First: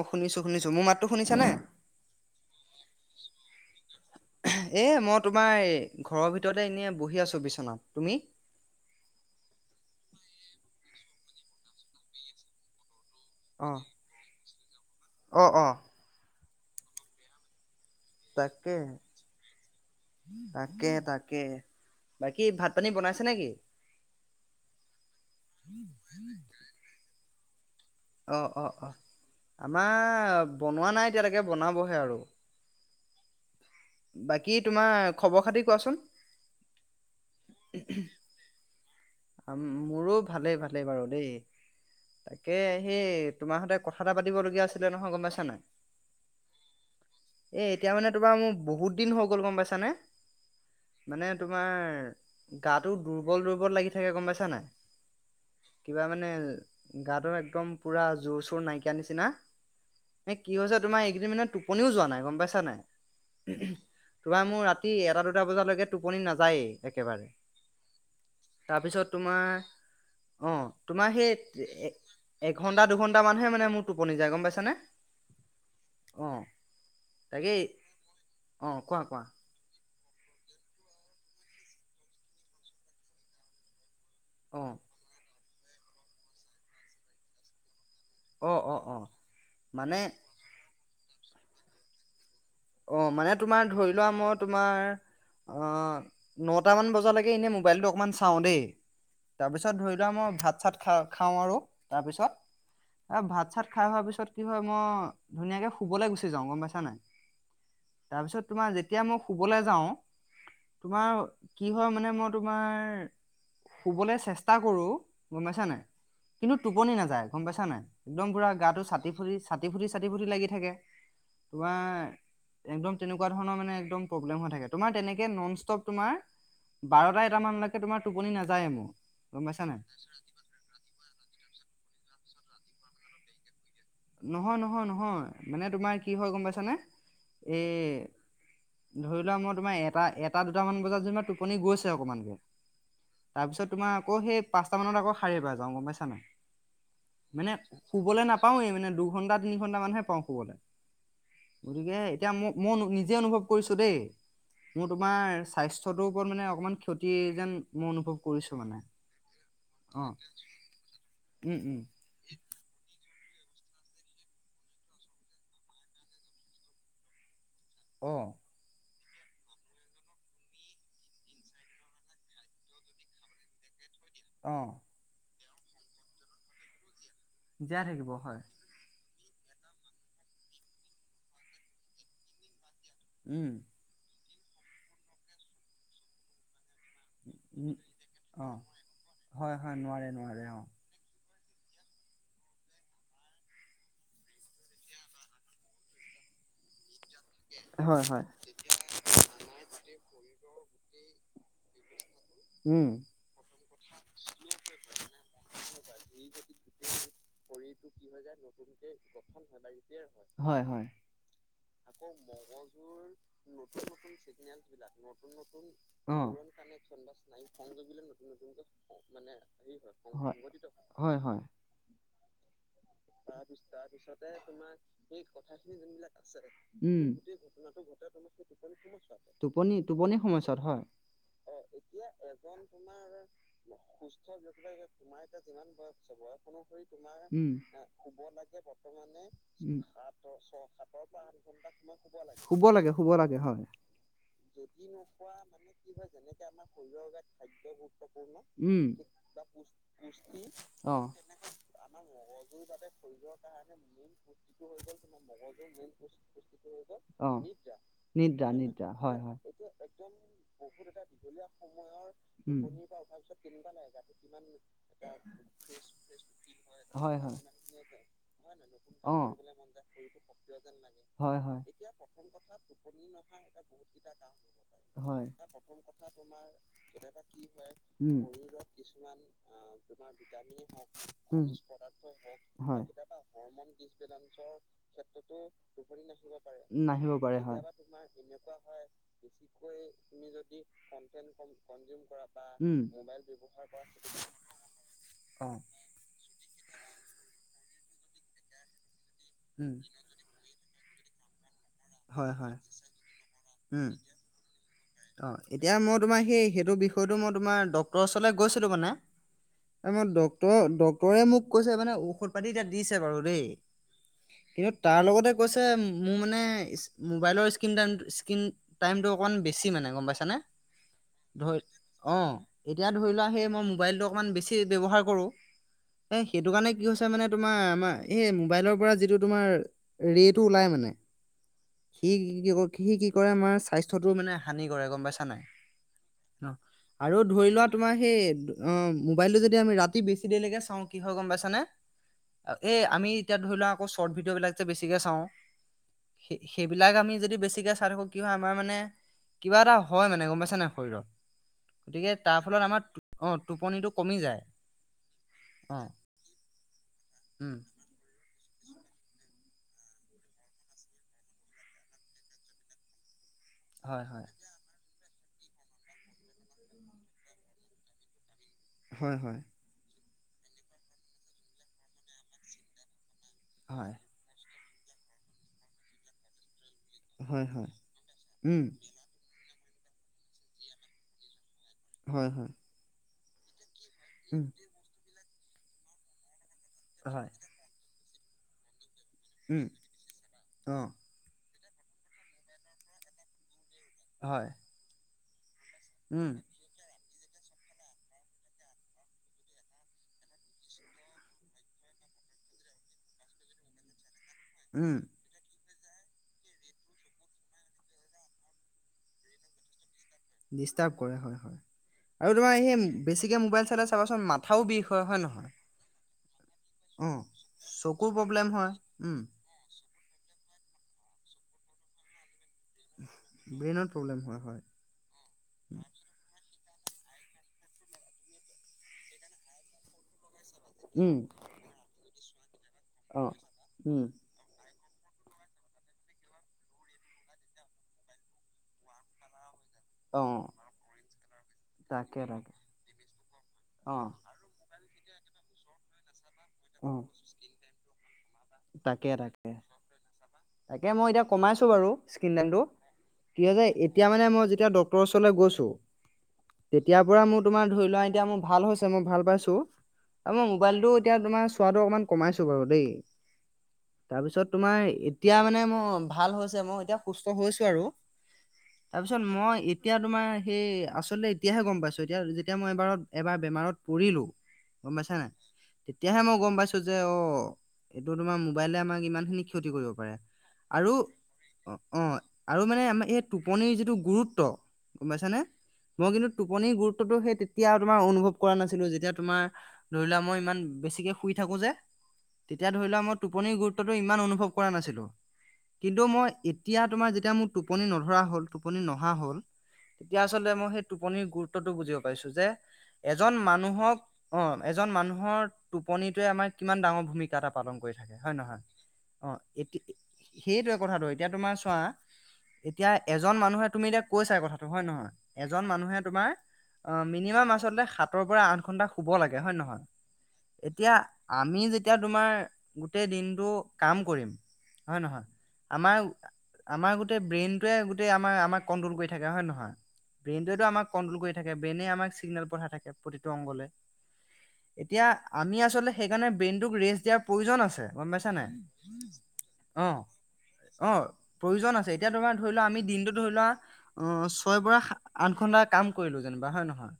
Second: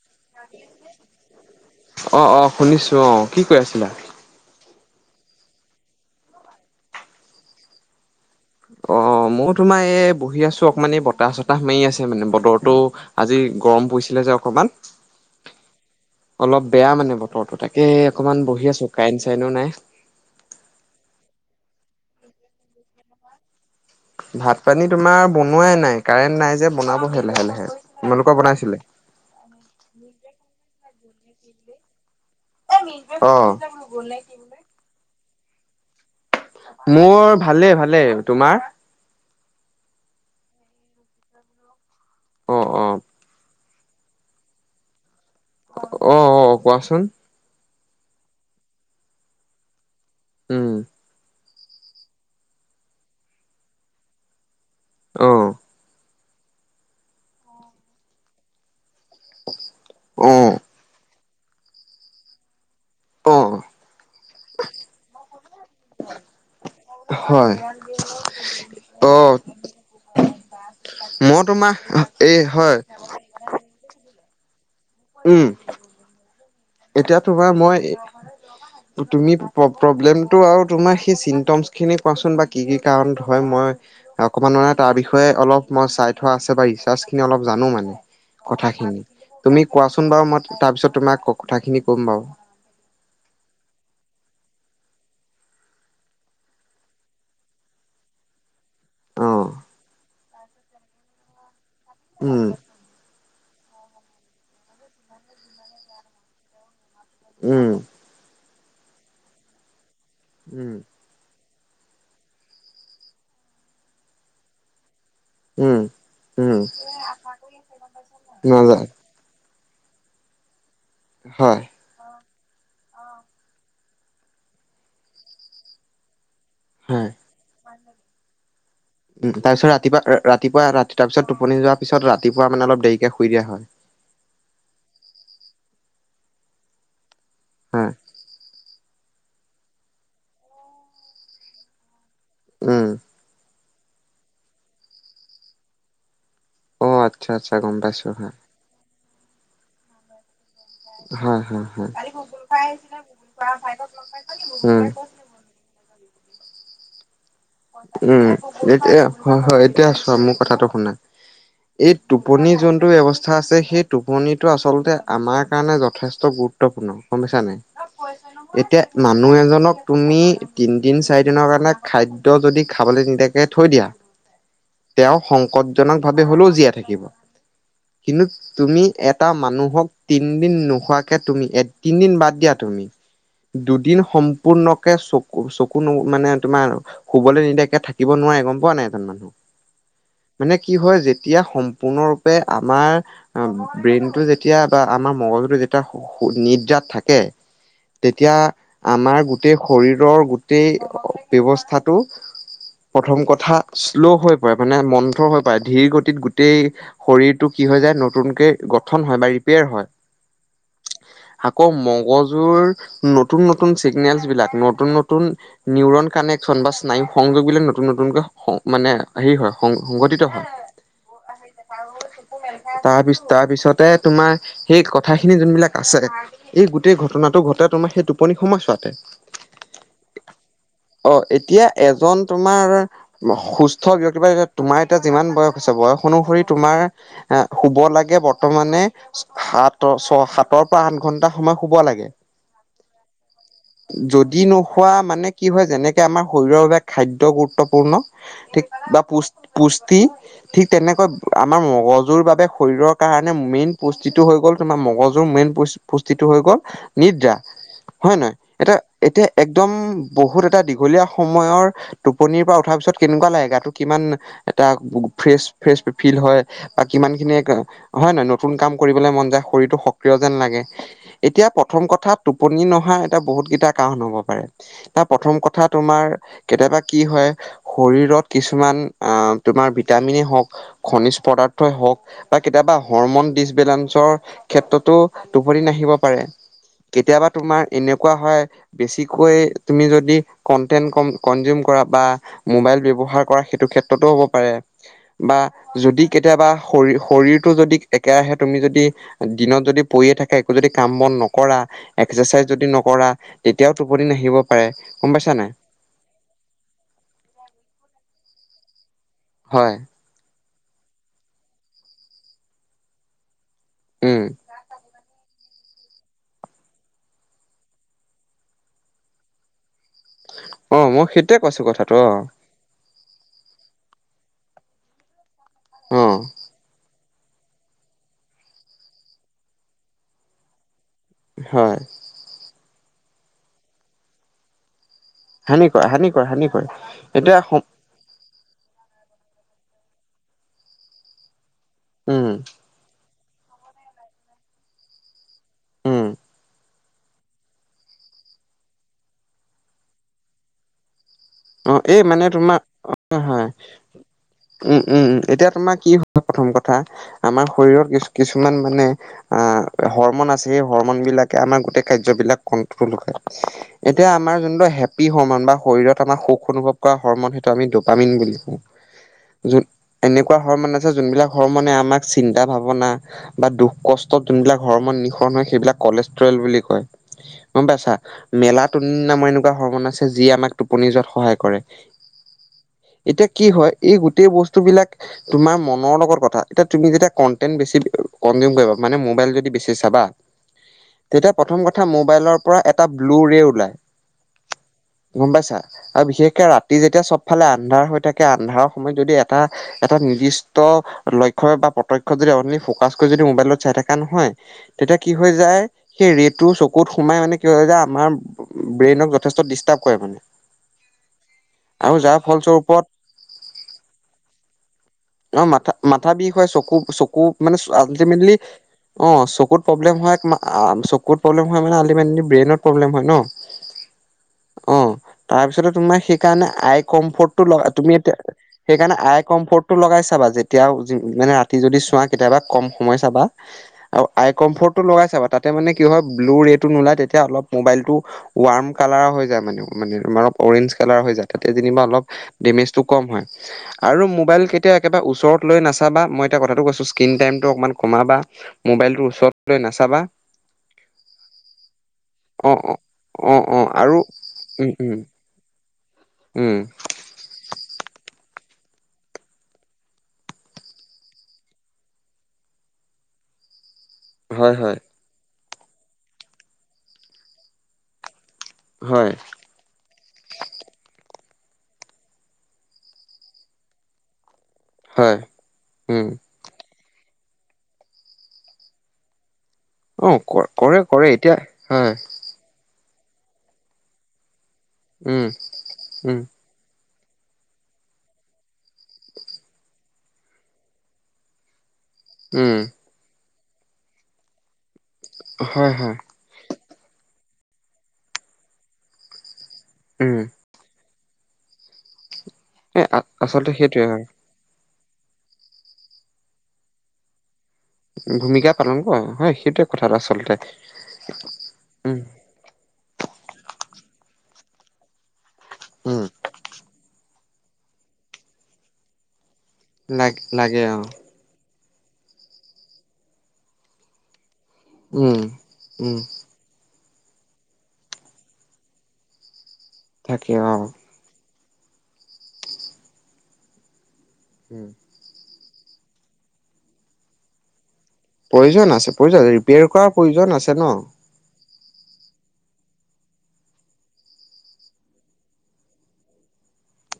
অ', শুনিছো শুনিছো মোৰ মাতটো শুনিছানে? [inaudible] অ', অ' শুনিছোঁ। আ, কি কৈ আছিলা? এ, মই তোমাৰ এই ঘৰৰ ভিতৰতে এনেই বহি আছোঁ বিচনাত। তুমি? অ', অ' মই তোমাৰ এই বহি আছো অকমান, এই বতাহ চতাহ মাৰি আছে মানে বতৰটো আজি অ', গৰম পৰিছিলে যে অকমান, অ', অ', অলপ বেয়া মানে বতৰটো তাক তাকে অকমান তাকে বহি আছোঁ। কাইন চাইনো নাই। তাকে তাকে বাকী ভাত পানী বনাইছে নেকি? ভাত পানী তোমাৰ বনোৱাই নাই, কাৰেণ্ট নাই যে, বনাবহে লাহে লাহে। তোমালোকৰ অ', অ', বনাইছিলে অ' আমাৰ বনোৱা নাই এতিয়ালৈকে, বনাবহে আৰু। অ'। খব খাতি কোৱাচোন? মোৰ ভালে ভালেই তোমাৰ। মোৰোঁ ভালেই ভালেই বাৰু দেই, তাকে অ অ সি তোমাৰহঁতে কথা এটা পাতিবলগীয়া আছিলে নহয় গমপাইছা নাই? অ অ কোৱাচোন এই এতিয়া মানে তোমাৰ মোৰ বহুত দিন হৈ গ'ল গম পাইছানে উম মানে তোমাৰ গাটো দুৰ্বল দুৰ্বল লাগি থাকে গম পাইছা নাই অ কিবা মানে নে গাটো একদম পুৰা জোৰ চোৰ নাইকিয়া নিচিনা অ এ' কি হৈছে তোমাৰ এগিদিন মানে টোপনিও যোৱা নাই গম পাইছা নাই। অ তোমাৰ মোৰ ৰাতি এটা দুটা বজালৈকে টোপনি নাযায়েই একেবাৰে। [inaudible] তাৰপিছত অ তোমাৰ অ', তোমাৰ সেই মই তোমাৰ এই হয় এ-এঘণ্টা দুঘন্টা মানহে মানে মোৰ টোপনি যায় গম পাই উম। এতিয়া তোমাৰ তাকেই মই অ কোৱা কোৱা এ-তুমি প প্ৰব্লেমটো আৰু তোমাৰ সেই চিনটমছ খিনি কোৱাঁ চোন বা কি কি কাৰণত হয়। মই অকমান অ মানে তাৰ বিষয়ে অলপ মই চাই থোৱা আছে বা ৰিচাৰ্চ খিনি অলপ জানো মানে অ অ অ কথাখিনি। তুমি মানে কোৱাচোন বাৰু মই তাৰপিছত তোমাক ক কথাখিনি কম বাৰু। অ', মানে তোমাৰ ধৰি লোৱাঁ মই তোমাৰ অ', নটামান বজালৈকে এনেই মোবাইলটো অকনমান চাওঁ দেই অ', তাৰপিছত ধৰি লোৱাঁ মই ভাত চাত খা খাওঁ আৰু তাৰপিছত উম, এ ভাত চাত খাই হোৱা পিছত কি হয় মই ধুনীয়াকে শুবলে গুচি যাওঁ গম পাইছা নাই। উম। তাৰপিছত তোমাৰ যেতিয়া মই শুবলে যাওঁ, উম, তোমাৰ কি হয় মানে মই তোমাৰ শুবলে চেষ্টা কৰোঁ গম পাইছা উম, নাই। কিন্তু উম, টোপনি নাযায় গম পাইছা নাই একদম পুৰা গাটো নাযায় চাটি ফুটি চাটি ফুটি চাটি ফুটি লাগি থাকে। হয়, তোমাৰ একদম তেনেকুৱা ধৰণৰ মানে একদম প্ৰব্লেম হৈ থাকে। তোমাৰ তেনেকে নন ষ্টপ তোমাৰ হয়। বাৰটা এটামানলৈকে তোমাৰ টোপনি নাযায়ে মোৰ। উম, গম পাইছা তাৰপিছত নাই ৰাতিপুৱা ৰা ৰাতিপুৱা ৰাত তাৰপিছত টোপনি যোৱাৰ পিছত ৰাতিপুৱা মানে অলপ দেৰিকে শুই দিয়া হয়। নহয় নহয় নহয় মানে তোমাৰ কি হয় গম পাইছানে, হয়, এই ধৰি লোৱা, মই তোমাৰ এটা এটা দুটামান বজাত যেনিবা টোপনি গৈছে অকমান। উম, তাৰপিছত তোমাৰ আকৌ সেই পাঁচটা মানত আকৌ সাৰে পাই যাওঁ গম পাইছা নে। অ', আচ্ছা মানে আচ্ছা গম পাইছো শুবলে হা। নাপাওঁয়ে মানে দুঘন্টা, তিনি ঘন্টা মানহে পাওঁ শুবলে। হয় হয় হয়। গতিকে এতিয়া ম ম নিজে অনুভৱ কৰিছোঁ দেই। মোৰ তোমাৰ স্বাস্থ স্থ্যটো ওপৰত মানে অকমান ক্ষত উম, এতিয়া হয় হয় এতিয়া অ চোৱা, মোৰ কথাটো শুনা উম উম এই টোপনি যোনটো ব্যৱচ থা আছে, সেই টোপনিটো আচলতে আমাৰ কাৰণে যথেষ্ট গুৰুত্বপূৰ্ণ গম পাইছা নাই। অ এতিয়া মানুহ এজনক তুমি তিন দিন চাৰি দিনৰ কাৰণে খাইদ দ্য যদি খাবলে নিদিয়াকে থৈ দিয়া অ'। তেওঁ সংকটজনক ভাৱে হ'লেও জীয়াই থাকিব। জীয়াই থাকিব কিন্তু হয় তুমি এ এটা মানুহক তিনদিন নোখোৱাকে তুমি এ তিনদিন বাদ দিয়া তুমি। উম দুদিন সম্পূৰ্ণকে চকু চকু ন মানে তোমাৰ শুবলে উম নিদিয়াকে থাকিব নোৱাৰে অ গম পোৱা নাই এজন মানুহ। হয় হয় নোৱাৰে নোৱাৰে মানে অ কি হয় যে তিয়া সম্পূৰ্ণৰূপে আমাৰ আ ব্ৰেইনটো যেতিয়া বা আমাৰ মগজুটো যেতিয়া শু সু নিদ্ৰাত থাক কে হয় হয় তেতিয়া আমাৰ গোটেই শৰীৰৰ গোটেই অ', ব্যৱস্থাত টো উম প্ৰথম কথা শ্ল' হৈ পৰে, মানে মন্থ হৈ পাই ধীৰ গতিত গোটেই শৰীৰটো কি হৈ যায় নতুনকে গঠন হয় বা ৰিপেয়াৰ হয় হয়, হয়। আকৌ মগজুৰ নতুন নতুন চিগনেলচ বিলাক, নতুন নতুন নিউৰন কান চন বা স্নায়ু সংযোগিলে নতুন নতুনকৈ সং মানে হেৰি হয় সং সংঘটিত হয়, হয়, হয় তাৰ পিছ তাৰ পিছতে তোমাৰ সেই কথাখিনি যোনবিলাক আছে, এই গোটেই ঘটনাটো ঘটে তোমাৰ সেই টোপনি সময়ছোৱাতে। টোপনি, টোপনি সময়ছোৱাত হয়, অ' এতিয়া এজন তোমাৰ সুস্থ ব্যক্তি বা এতিয়া তোমাৰ এতিয়া যিমান বয়স হৈছে, বয়স অনুসৰি তোমাৰ অ, শুবন উম, ছয় সাতৰ পৰা আঠ ঘন্টা সময় শুব লাগে। শুব লাগে। শুব লাগে, হয়। যদি নুশুৱা মানে কি হয়, যেনেকে আমাৰ শ শৰীৰৰ বাবে খাদ্য গুৰুত্বপূৰ্ণ, ঠিক উম বা পু-পুষ্টি ঠিক অ তেনেকৈ আমাৰ মগজুৰ বাবে শৰীৰৰ কাৰণে মেইন পুষ্টিটো হৈ গ'ল, তোমাৰ মগজুৰ মেইন পু-পুষ্টিটো হৈ গ'ল অ। নিদ্ৰা। হয় নহয়? নিদ্ৰা এটা নিদ্ৰা এতিয়া হয় একদম বহুত এটা দীঘলীয়া সময়ৰ টোপনিৰ পৰা উম। উঠা পিছত কেনেকুৱা লগে গাটো, কিমান এটা ফ্ৰেছ ফ্ৰেছ ফিল হয়। হয়, বা কিমানখিনি হয় নহয়? নতুন কাম কৰিবলে মন যায় শৰীৰতো সক্ৰিয় যেন লাগে, হয় এতিয়া প্ৰথম কথা টো পনি নহা এটা বহুত কেইটা কাৰণ হ'ব পাৰে, হয় তাৰ হয়। প্ৰথম কথা, তোমাৰ ৰ, কেতিয়াবা কি হয়, শৰীৰত কিছুমান, আ, তোমাৰ ভিটামিনেই হওক, খ নিজ পদাৰ্থই হওক বা কেতিয়াবা হৰমন ডিচবেলেঞ্চৰ ক্ষেত্ৰতো টোপনি নাহিব পাৰে। কেতিয়াবা তোমাৰ এনেকুৱা হয়, বেছিকৈ তুমি যদি [unintelligible] ক-কন্সুম কৰা, বা উম ম'বাইল ব্যৱহাৰ কৰা সেইটো ক্ষেত্ৰতো হব পাৰে। বা অ যদি কেতিয়াবা শৰ-শৰীৰতটো যদি একেৰাহে তুমি যদি দিনত উম যদি পৰিয়ে থাকা, একো যদি কাম বন নকৰা, হয় এক্সাৰচাইজ হয় যদি নকৰা, তেতিয়াও উম টোপনি নাহিব পাৰে। গম অ, পাইছা নাই এতিয়া মই তোমাৰ সেই-সেইটো বিষয়টো মই তোমাৰ ডক্টৰ ওচৰলৈ গৈছিলো মানে। হয় আ, মই ডক্তৰ ডক্তৰে মোক কৈছে মানে ঔষধ পাতি এতিয়া দিছে বাৰু দেই। উম কিন্তু তাৰ লগতে কৈছে মোৰ মানে মোবাইলৰ স্কিন টাইম স্কিন টাইমতটো অকন বেছি মানে গম পাইছানে? অ মই সেইটোৱে ধ, কৈছো কথাটো অ, এতিয়া ধৰি লোৱা সেই মই ম'বাইলতো অ কমান বেছি ব্যৱহাৰ কৰো, অ সেইটো কাৰণে কি হৈ ছে মানে তোমাৰ আমাৰ এই মোবাইলৰ পৰা যিটো তোমাৰ ৰেইটো ওলাই মানে [unintelligible] হয় সি কি কৰে আমাৰ স্বাস্থ্যতটো মানে হানি কৰে গম পাই হানি কৰে হানি কৰে হানি কৰে আৰু এতিয়া ধৰি সম লোৱা তোমাৰ সেই, অ, ম'বাইলটো যদি আমি ৰাতি বেছি দেৰিলৈকে চাওঁ কি হয় গম পাইছানে? উম এই আমি এতিয়া ধৰি লোৱা আকৌ শৰ্ট ভিডিঅ' বিলাক যে বেছিকে চাওঁ, উম সে-সে বিলাক আমি যদি বেছিকে চাই থাকো কি হয় আমাৰ মানে, কিবা এটা হয় মানে গম পাইছো নাই শৰীৰত। অ এই গতিকে মানে তাৰ তোমাৰ ফলত আমাৰ, অ, হয় টোপনিটো কমি যায়। উম, উম, এতিয়া তোমাৰ অঁ কি হয় প্ৰথম কথা, আমাৰ উম শৰীৰত কি-কিছু কিমান মানে আহ, হৰমন আছে সেই হৰমন বিলাকে আমাৰ গোটেই কাৰ্যবলাক কন্ট্ৰল কৰে। হয় এতিয়া হয় আমাৰ যোনটো হেপি হৰমন, বা শৰীৰত আমাৰ সুখ অনুভৱ কৰা হৰ্মন সেইটো আমি দ'পামিন বুলি কওঁ। হয়, হয়, যোন এনেকুৱা হৰ্মন আছে, যোনবিলাক হৰমনে আমাক চিন্তা ভাৱনা, বা দুখ হয় কষ্টত যোনবিলাক হৰ্মন নিসৰণ হয়, সেইবিলাক কলেষ্টল বুলি কয়। হয় গম হয় পাইছা? উম মেলা টোন নামৰ এনেকুৱা হৰমন আছে যিয় আমাক টোপনি যোৱাত সহায় কৰে। হয় হয় এতিয়া কি হয়, এই গোটেই উম বস্তু বিলাক তোমাৰ মনৰ লগত কথা। এতিয়া তুমি যেতিয়া হয় কটেন্ট বেছি কনজিওম কৰিবা মানে মোবাইল যদি উম বেছি চাবা, অ তেতিয়া প্ৰথম কথা থা মোবাইলৰ পৰা এটা ব্লু ৰে ওলায় হয়। গম পাইছা আৰু উম বিশেষকে ৰাতি যেতিয়া চব ফালে আন্ধাৰ হৈ থাকে আন্ধাৰৰ সময়ত যদি এটা এটা নিৰ্দিষ্ট লক্ষ্য বা প্ৰতক্ষ্য যদি যে অনলি ফকাচ কৰি যদি মোবাইলত চাই থকা নহয় উম তেতিয়া কি হৈ যায় সেই ৰে টো চকুত সোমাই মানে কি হয় যে আমাৰ ব্ৰেইনক যথেষ্ট ডিষ্টাৰ্ব কৰে মানে। ডিৰ্ষ্টাব কৰে হয় হয়, যাৰ আৰু তোমাৰ সেই ফলস্বৰূপত বেছিকে মোবাইল চালে চাবাচোন মাথাও বিষ হয় হয় অ', নহয় মাথা-মাথা বিষ হয় চ অ কু-চকু মানে চকুৰ আলটিমেতলি প্ৰব্লেম হয় উম অ', চকুত প্ৰবলেম হয় চকুত প্ৰব্লেম হয় মানে আলটিমেতলি ব্ৰেইনত প্ৰবলেম হয় ন', ব্ৰেইনত প্ৰব্লেম হয় হয় অ', তাৰপাছতে তুমাৰ সেইকাৰণে আই কমফৰ্ট টো লগা তুমি এতিয়া সেইকাৰণে আই কমফৰ্ট টো লগাই চাবা। এতিয়াও উম মানে ৰাতি যদি চোৱা কেতিয়াবা কম সময় চাবা অ উম আৰু আই কমফৰ্ট টো লগাই চাবা তাতে মানে কি হয় ব্লু ৰে টো নোলাই তেতিয়া অলপ মোবাইলটো ৱাৰ্ম কালাৰ হৈ যায় মানে। মানে আ অ অলপ অৰেজ্ঞ কালাৰৰ হৈ যায়, তেতিয়া যিনিবা অলপ তাকে তাকে দেমেজটো কম হয়, অ আৰু মোবাইল কেবা ওচৰত লৈ নাচাবা মই এ কথাটো কৈছো অ স্ক্ৰীন টাইমতটো অকমান কমাবা মবাইলতটো তাকে তাকে ওচৰতলৈ নাচাবা তাকে মই এতিয়া কমাইছো বাৰু স্ক্ৰীন অ টাইমটো। অ অ কি অ যে আৰু এতিয়া মানে মই যেতিয়া উম উম ডক্টৰৰ ওচৰলৈ গৈছোঁ উম তেতিয়াৰ পৰা মোৰ তোমাৰ ধৰি লোৱা এতিয়া মোৰ ভাল হৈছে মই ভাল পাইছো, আৰু মই মোবাইলতটো এতিয়া তোমাৰ চোৱাটো অকমান কমাইছো বাৰু দেই তাৰপিছত হয় তোমাৰ হয় এতিয়া মানে মই ভাল হৈছে মই এতিয়া সুস্থ হৈছো আৰু। হয় তাৰপিছত মই এতিয়া তোমাৰ সেই আচলতে এতিয়াহে গম পাইছো এতিয়া যেতিয়া মই এবাৰত এবাৰ বেমাৰত পৰিলো গম পাইছা হয় নে উম তেতিয়াহে মই গম পাইছো যে অ', এইটো তোমাৰ মোবাইলে আমাক ইমানখিনি ক্ষতি কৰিব অ পাৰে ক কৰে আৰু কৰে এতিয়া হয় অ', আৰু মানে আ এই টোপনিৰ যিটো গুৰুত্ব গম উম পাইছানে মই উম কিন্তু টোপনিৰ গুৰুত্ব ত্বটো সেই তেতিয়া তোমাৰ অনুভৱ কৰা নাছিলো যেতিয়া তোমাৰ ধৰিলোৱা মই ইমান বেছিকে শুই থাকো যে উম তেতিয়া ধৰি লোৱা মই টোপনিৰ গুৰুত্বটো ইমান অনুভৱ কৰা নাছিলো হয় হয় কিন্তু মই এতিয়া তোমাৰ যেতিয়া মোৰ টোপনি নধৰা হ'ল টোপনি নহা হ'ল তেতিয়া উম আচলতে মই সেই টোপনিৰ গুৰুত্বটো বুজিব পাইছো যে এ এজন আচলতে সেইটোৱে মানুহক হয় অ' এজন মানুহৰ টোপনিটোয়ে আমাৰ কিমান ডাঙৰ ভূমিকা এটা পালন কৰি থাকে হয় ভূমিকা নহয় পালন কৰে অ হয় সেইটোৱে এতি কথা এ আচলতে। সেইটোৱে কথাটো এতিয়া তোমাৰ চোৱা উ, এতিয়া এজন মানুহে তুমি এতিয়া কৈছাই কথাটো হয় নহয়, এজন মানুহে উম তোমাৰ অ মিনিমাম আচলতে সাঁতৰ পৰা আঠ ঘন্টা শুব লাগে হয় নে নহয় লাগ লাগে অ এতিয়া আমি যেতিয়া তোমাৰ গোটেই দিনটো কাম কৰিম হয় উম নহয়, উম আমাৰ আমাৰ গোটেই ব্ৰেইনটোৱে গোটেই আম-আমাক কণ্ট্ৰল কৰি থাকে হয় নহয়, থাকে অ ব্ৰেইনটোৱেটো আমাক কণ্ট্ৰল কৰি থাকে ব্ৰেইনে আমাক চিগনেল পঠাই থাকে প্ৰতিটো অংগলে, উম এতিয়া আমি আচলতে সেইকাৰণে ব্ৰেইনটোক ৰেষ্ট দিয়াৰ প্ৰয়োজন আছে। গম পাইছা নাই প্ৰয়োজন আছে প্ৰয়োজন আছে ৰিপেয়াৰ কৰাৰ অ প্ৰয়োজন আছে অ ন'। প্ৰয়োজন আছে এতিয়া তোমাৰ ধৰি লোৱা আমি দিনটো ধৰি লোৱা অ', ছয়ৰ পৰা আঠ ঘন্টা কাম কৰিলো যেনিবা হয় নহয়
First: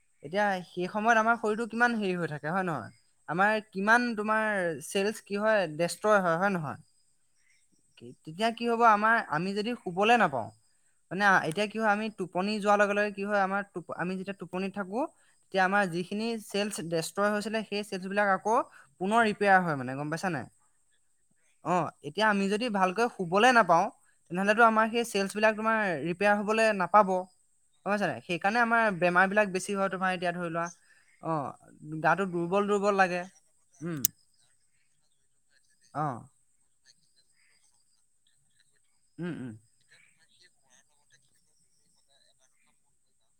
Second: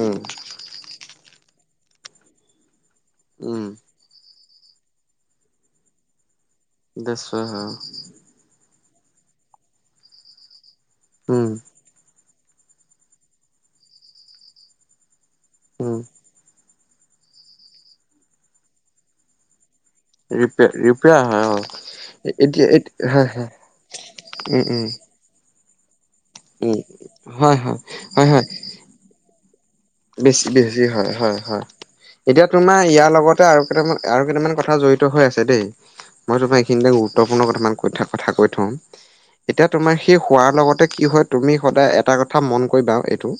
উম এতিয়া সেই সময়ত আমাৰ শৰীৰটো কিমান হেৰি হৈ থাকে হয় নহয়। আমাৰ উম কিমান তোমাৰ ছেলচ কি হয় দেষ্ট্ৰয় হয়, হয় নহয়। দেষ্ট্ৰয় হয় কি- তেতিয়া অ'। কি হ'ব আমাৰ আমি যদি শুবলৈ নাপাও মানে উম এতিয়া কি হয় আমি টোপনি যোৱাৰ লগে লগে কি হয় আমাৰ আমি যেতিয়া টোপনিত থাকো তেতিয়া আমাৰ উম যিখিনি ছেলচ দেশ ডেষ্ট্ৰয় হৈছিলে সেই চেলছ বিলাক আকৌ পুনৰ ৰিপেয়াৰ হয় মানে। গম পাইছা নাই ৰিপে-ৰিপেয়াৰ হয় এতিয়া অ'। আমি যদি ভালকৈ এত-এতিয়া শুবলে নাপাওঁ হয়-হয়। তেনেহ'লেতো আমাৰ সেই চেলচ বিলাক তোমাৰ ৰিপেয়াৰ হ'বলে উম নাপাব, হয় হয় নহয় যে? সেইকাৰণে আমাৰ বেমাৰ বিলাক বেছি হয় তোমাৰ এতিয়া ধৰি লোৱা বেছি-বেছি। হয়, অ হয়, হয়। গাটো এতিয়া দুৰ্বল তোমাৰ দুৰ্বল ইয়াৰ লাগে লগতে আৰু কেইটামান উম আৰু কেইটামান কথা জড়িত হৈ আছে দেই। অ মই তোমাৰ এইখিনিতে গুৰুত্বপূৰ্ণ কেইটামান কথা-কথা কৈ থওঁ, উম উম এতিয়া তোমাৰ সেই শোৱাৰ লগতে কি হয়, তুমি সদায় এটা কথা মন কৰিবা এইটো,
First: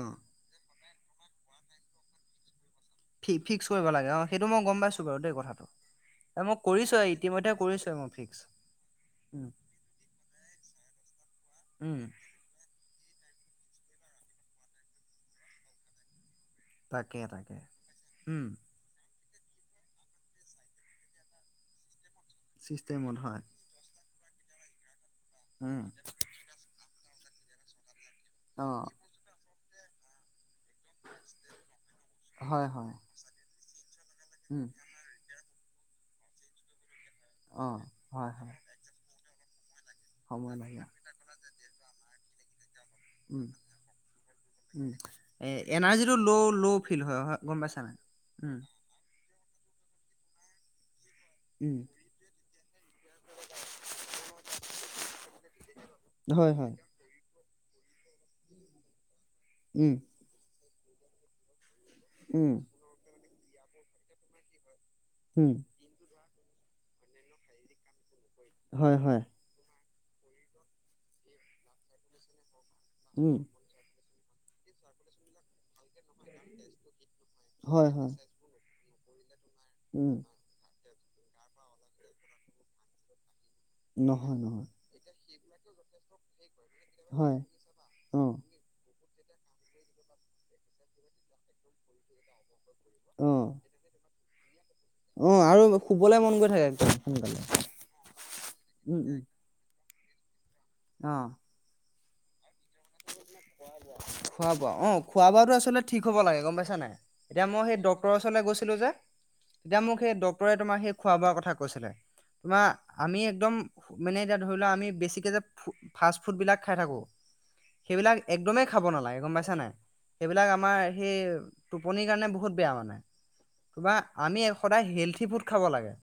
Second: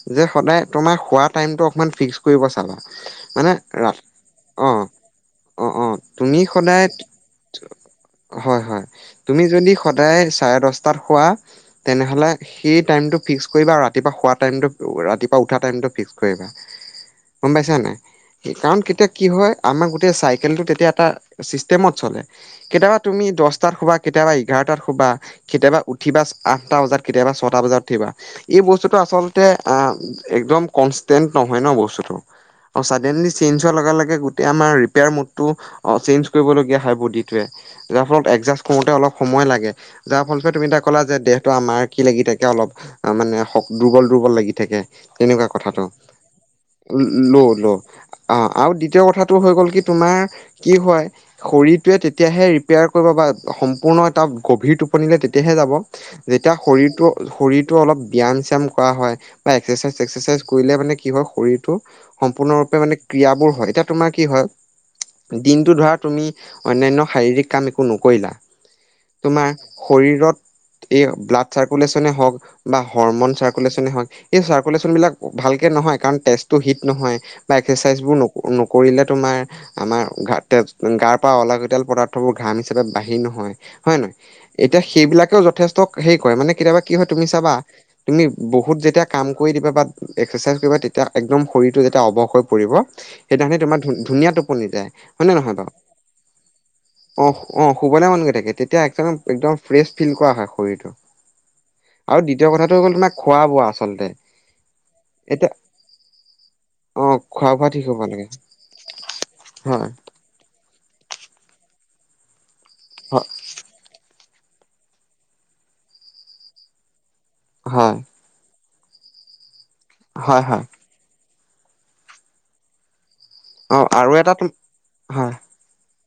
অ যে সদায় তোমাৰ শুৱা টাইমটো অকণমান ফিক্স কৰিব চাবা। মানে ফি-ফিক্স কৰিব ৰাতি লাগে অ'। সেইটো মই গম অ', পাইছো বাৰু দেই কথাটো। অ', অ', তুমি এ মই সদায়, কৰিছোৱে ইতিমধ্যে কৰিছোৱে মই ফিক্স হয়-হয়। তুমি উম যদি সদায় চাৰে দছটাত শুৱা, উম তেনেহ'লে সেই টাইমটো ক ফিক্স কৰিবা আৰু ৰাতিপুৱা শোৱা টাইমটো, ৰ-ৰাতিপুৱা উঠা টাইমটো ফিক্স কৰিবা। তাকে গম তাকে পাইছা নে নাই! উম কাৰণ কেতিয়া কি হয়, আমাৰ গোটেই চাইকেলটো তেতিয়া এটা চিষ্টেমত চলে। কেতিয়াবা চিষ্টেমত তুমি হয় দছটাত শুবা কেতিয়াবা এঘাৰটাত শুবা, কেতিয়াবা উম উঠিবা চ-আঠটা বজাত কেতিয়াবা ছটা বজাত উঠিবা, এই অ বস্তুটো আচলতে আ-একদম কনষ্টেন্ট নহয় ন' বস্তুটো! হয় অ, হয় চাদেনলী চেঞ্জ হোৱাৰ লগে-লগে গোটেই উম আমাৰ ৰিপেয়াৰ ম'ডটো অ', চেঞ্জ কৰিবলগীয়া হয় বডিটোৱে। অ যাৰ হয় ফলত হয় এডজাষ্ট কৰোতে অলপ সময় লাগে। যাৰ ফলতে সময় তুমি এতিয়া লাগে ক'লা যে, দেহটো আমাৰ কি লাগি থাকে অলপ অ' মানে উম স-দুৰ্বল-দুৰ্বল লাগি থাকে, উম। তেনেকুৱা এ কথাটো। এনাৰ্জিটো ল' ল' ফিল হয় হয় গম ল-ল'-ল', পাইছা নাই? আহ, উম। আৰু দ্বিতীয় কথাটো টো হৈ গ'ল কি, তোমাৰ কি হয়, উম, শৰীৰটোৱে তেতিয়াহে ৰিপে ৰিপেইৰ কৰিব বা সম্পূৰ্ণ এটা গভীৰ টোপনীলে তেতিয়াহে যাব, হয় যেতিয়া হয়, শৰীৰটো শৰীৰটো অলপ ব্যায়াম-চ্যায়াম কৰা হয়, বা উম, এক্সাৰচাইজ-চেক্সাৰচাইজ কৰিলে মানে কি হয় শৰীৰ টো উম, সম্পূৰ্ণৰূপে মানে ক্ৰিয়াবোৰ হয়। এতিয়া তোমাৰ কি হয় উম, দিনটো ধৰা তুমি অন্যান্য শাৰীৰিক কাম একো নকৰিলা, হয়, হয়। তোমাৰ শৰীৰত এই ব্লাড চাৰ্কুলেশ্বনে হওঁক বা হৰমন উম। চাৰ্কুলেশ্বনে হওঁক এই চাৰ্কুলেশ্বনবিলাক ভালকে নহয়, কাৰণ তেজটো হিট নহয় বা হয় হয়। এক্সাৰচাইজবোৰ নক-নক কৰিলে তোমাৰ, আমাৰ উম, ঘা-তেজ গাৰ পৰা অলাগতিয়াল পদাৰ্থবোৰ ঘাম হিচাপে বাহিৰ নহয়। হয় নাই? নহয় নহয়, এতিয়া সেইবিলাকেও যথেষ্ট হেই কৰে মানে কেতিয়াবা কি হয়, তুমি চাবা, তুমি অ', বহুত যেতিয়া কাম কৰি দিবা বা এক্সাৰচাইজ কৰিবা তেতিয়া একদম শৰীৰটো যেতিয়া অৱস হৈ পৰিব, অ'। সেইদিনাখনি তোমাৰ ধু-ধুনীয়া টো নী যায়, হয় নে অ', নহয় আৰু বাৰু? শুবলে মন গৈ থাকে একদম সোনকালে, অ', অ', শুবলে মন গৈ থাকে। তেতিয়া উম, উম। একদম-একদম ফ্ৰেচ ফিল কৰা হয় শৰীৰটো। অ', আৰু দ্বিতীয় কথাটো হ'ল তোমাৰ খোৱা-বোৱা আচলতে খোৱা-বোৱা। অ', এতিয়া খোৱা-বোৱাটো আচলতে ঠিক হ'ব লাগে গম পাইছা নাই? অ এতিয়া খোৱা মই বোৱা সেই ঠিক হ'ব ডক্টৰ লাগে ওচৰলে গৈছিলোঁ যে তেতিয়া হয় মোক সেই ডক্তৰে তোমাৰ সেই খোৱা-বোৱা কথা কৈছিলে। তোমাৰ আমি হয় একদম, মানে এতিয়া ধৰি লোৱা, আমি বেছিকে যে ফু-ফাষ্ট-ফুডবিলাক খাই থাকোঁ, হয় সেইবিলাক একদমে খাব নালাগে গম পাইছা নাই? হয় সেইবিলাক হয় আমাৰ সেই টোপনিৰ কাৰণে বহুত বেয়া মানে। অ তোমাৰ, আৰু এটা আমি সদায় হেল্থি হয় ফুড খাব লাগে।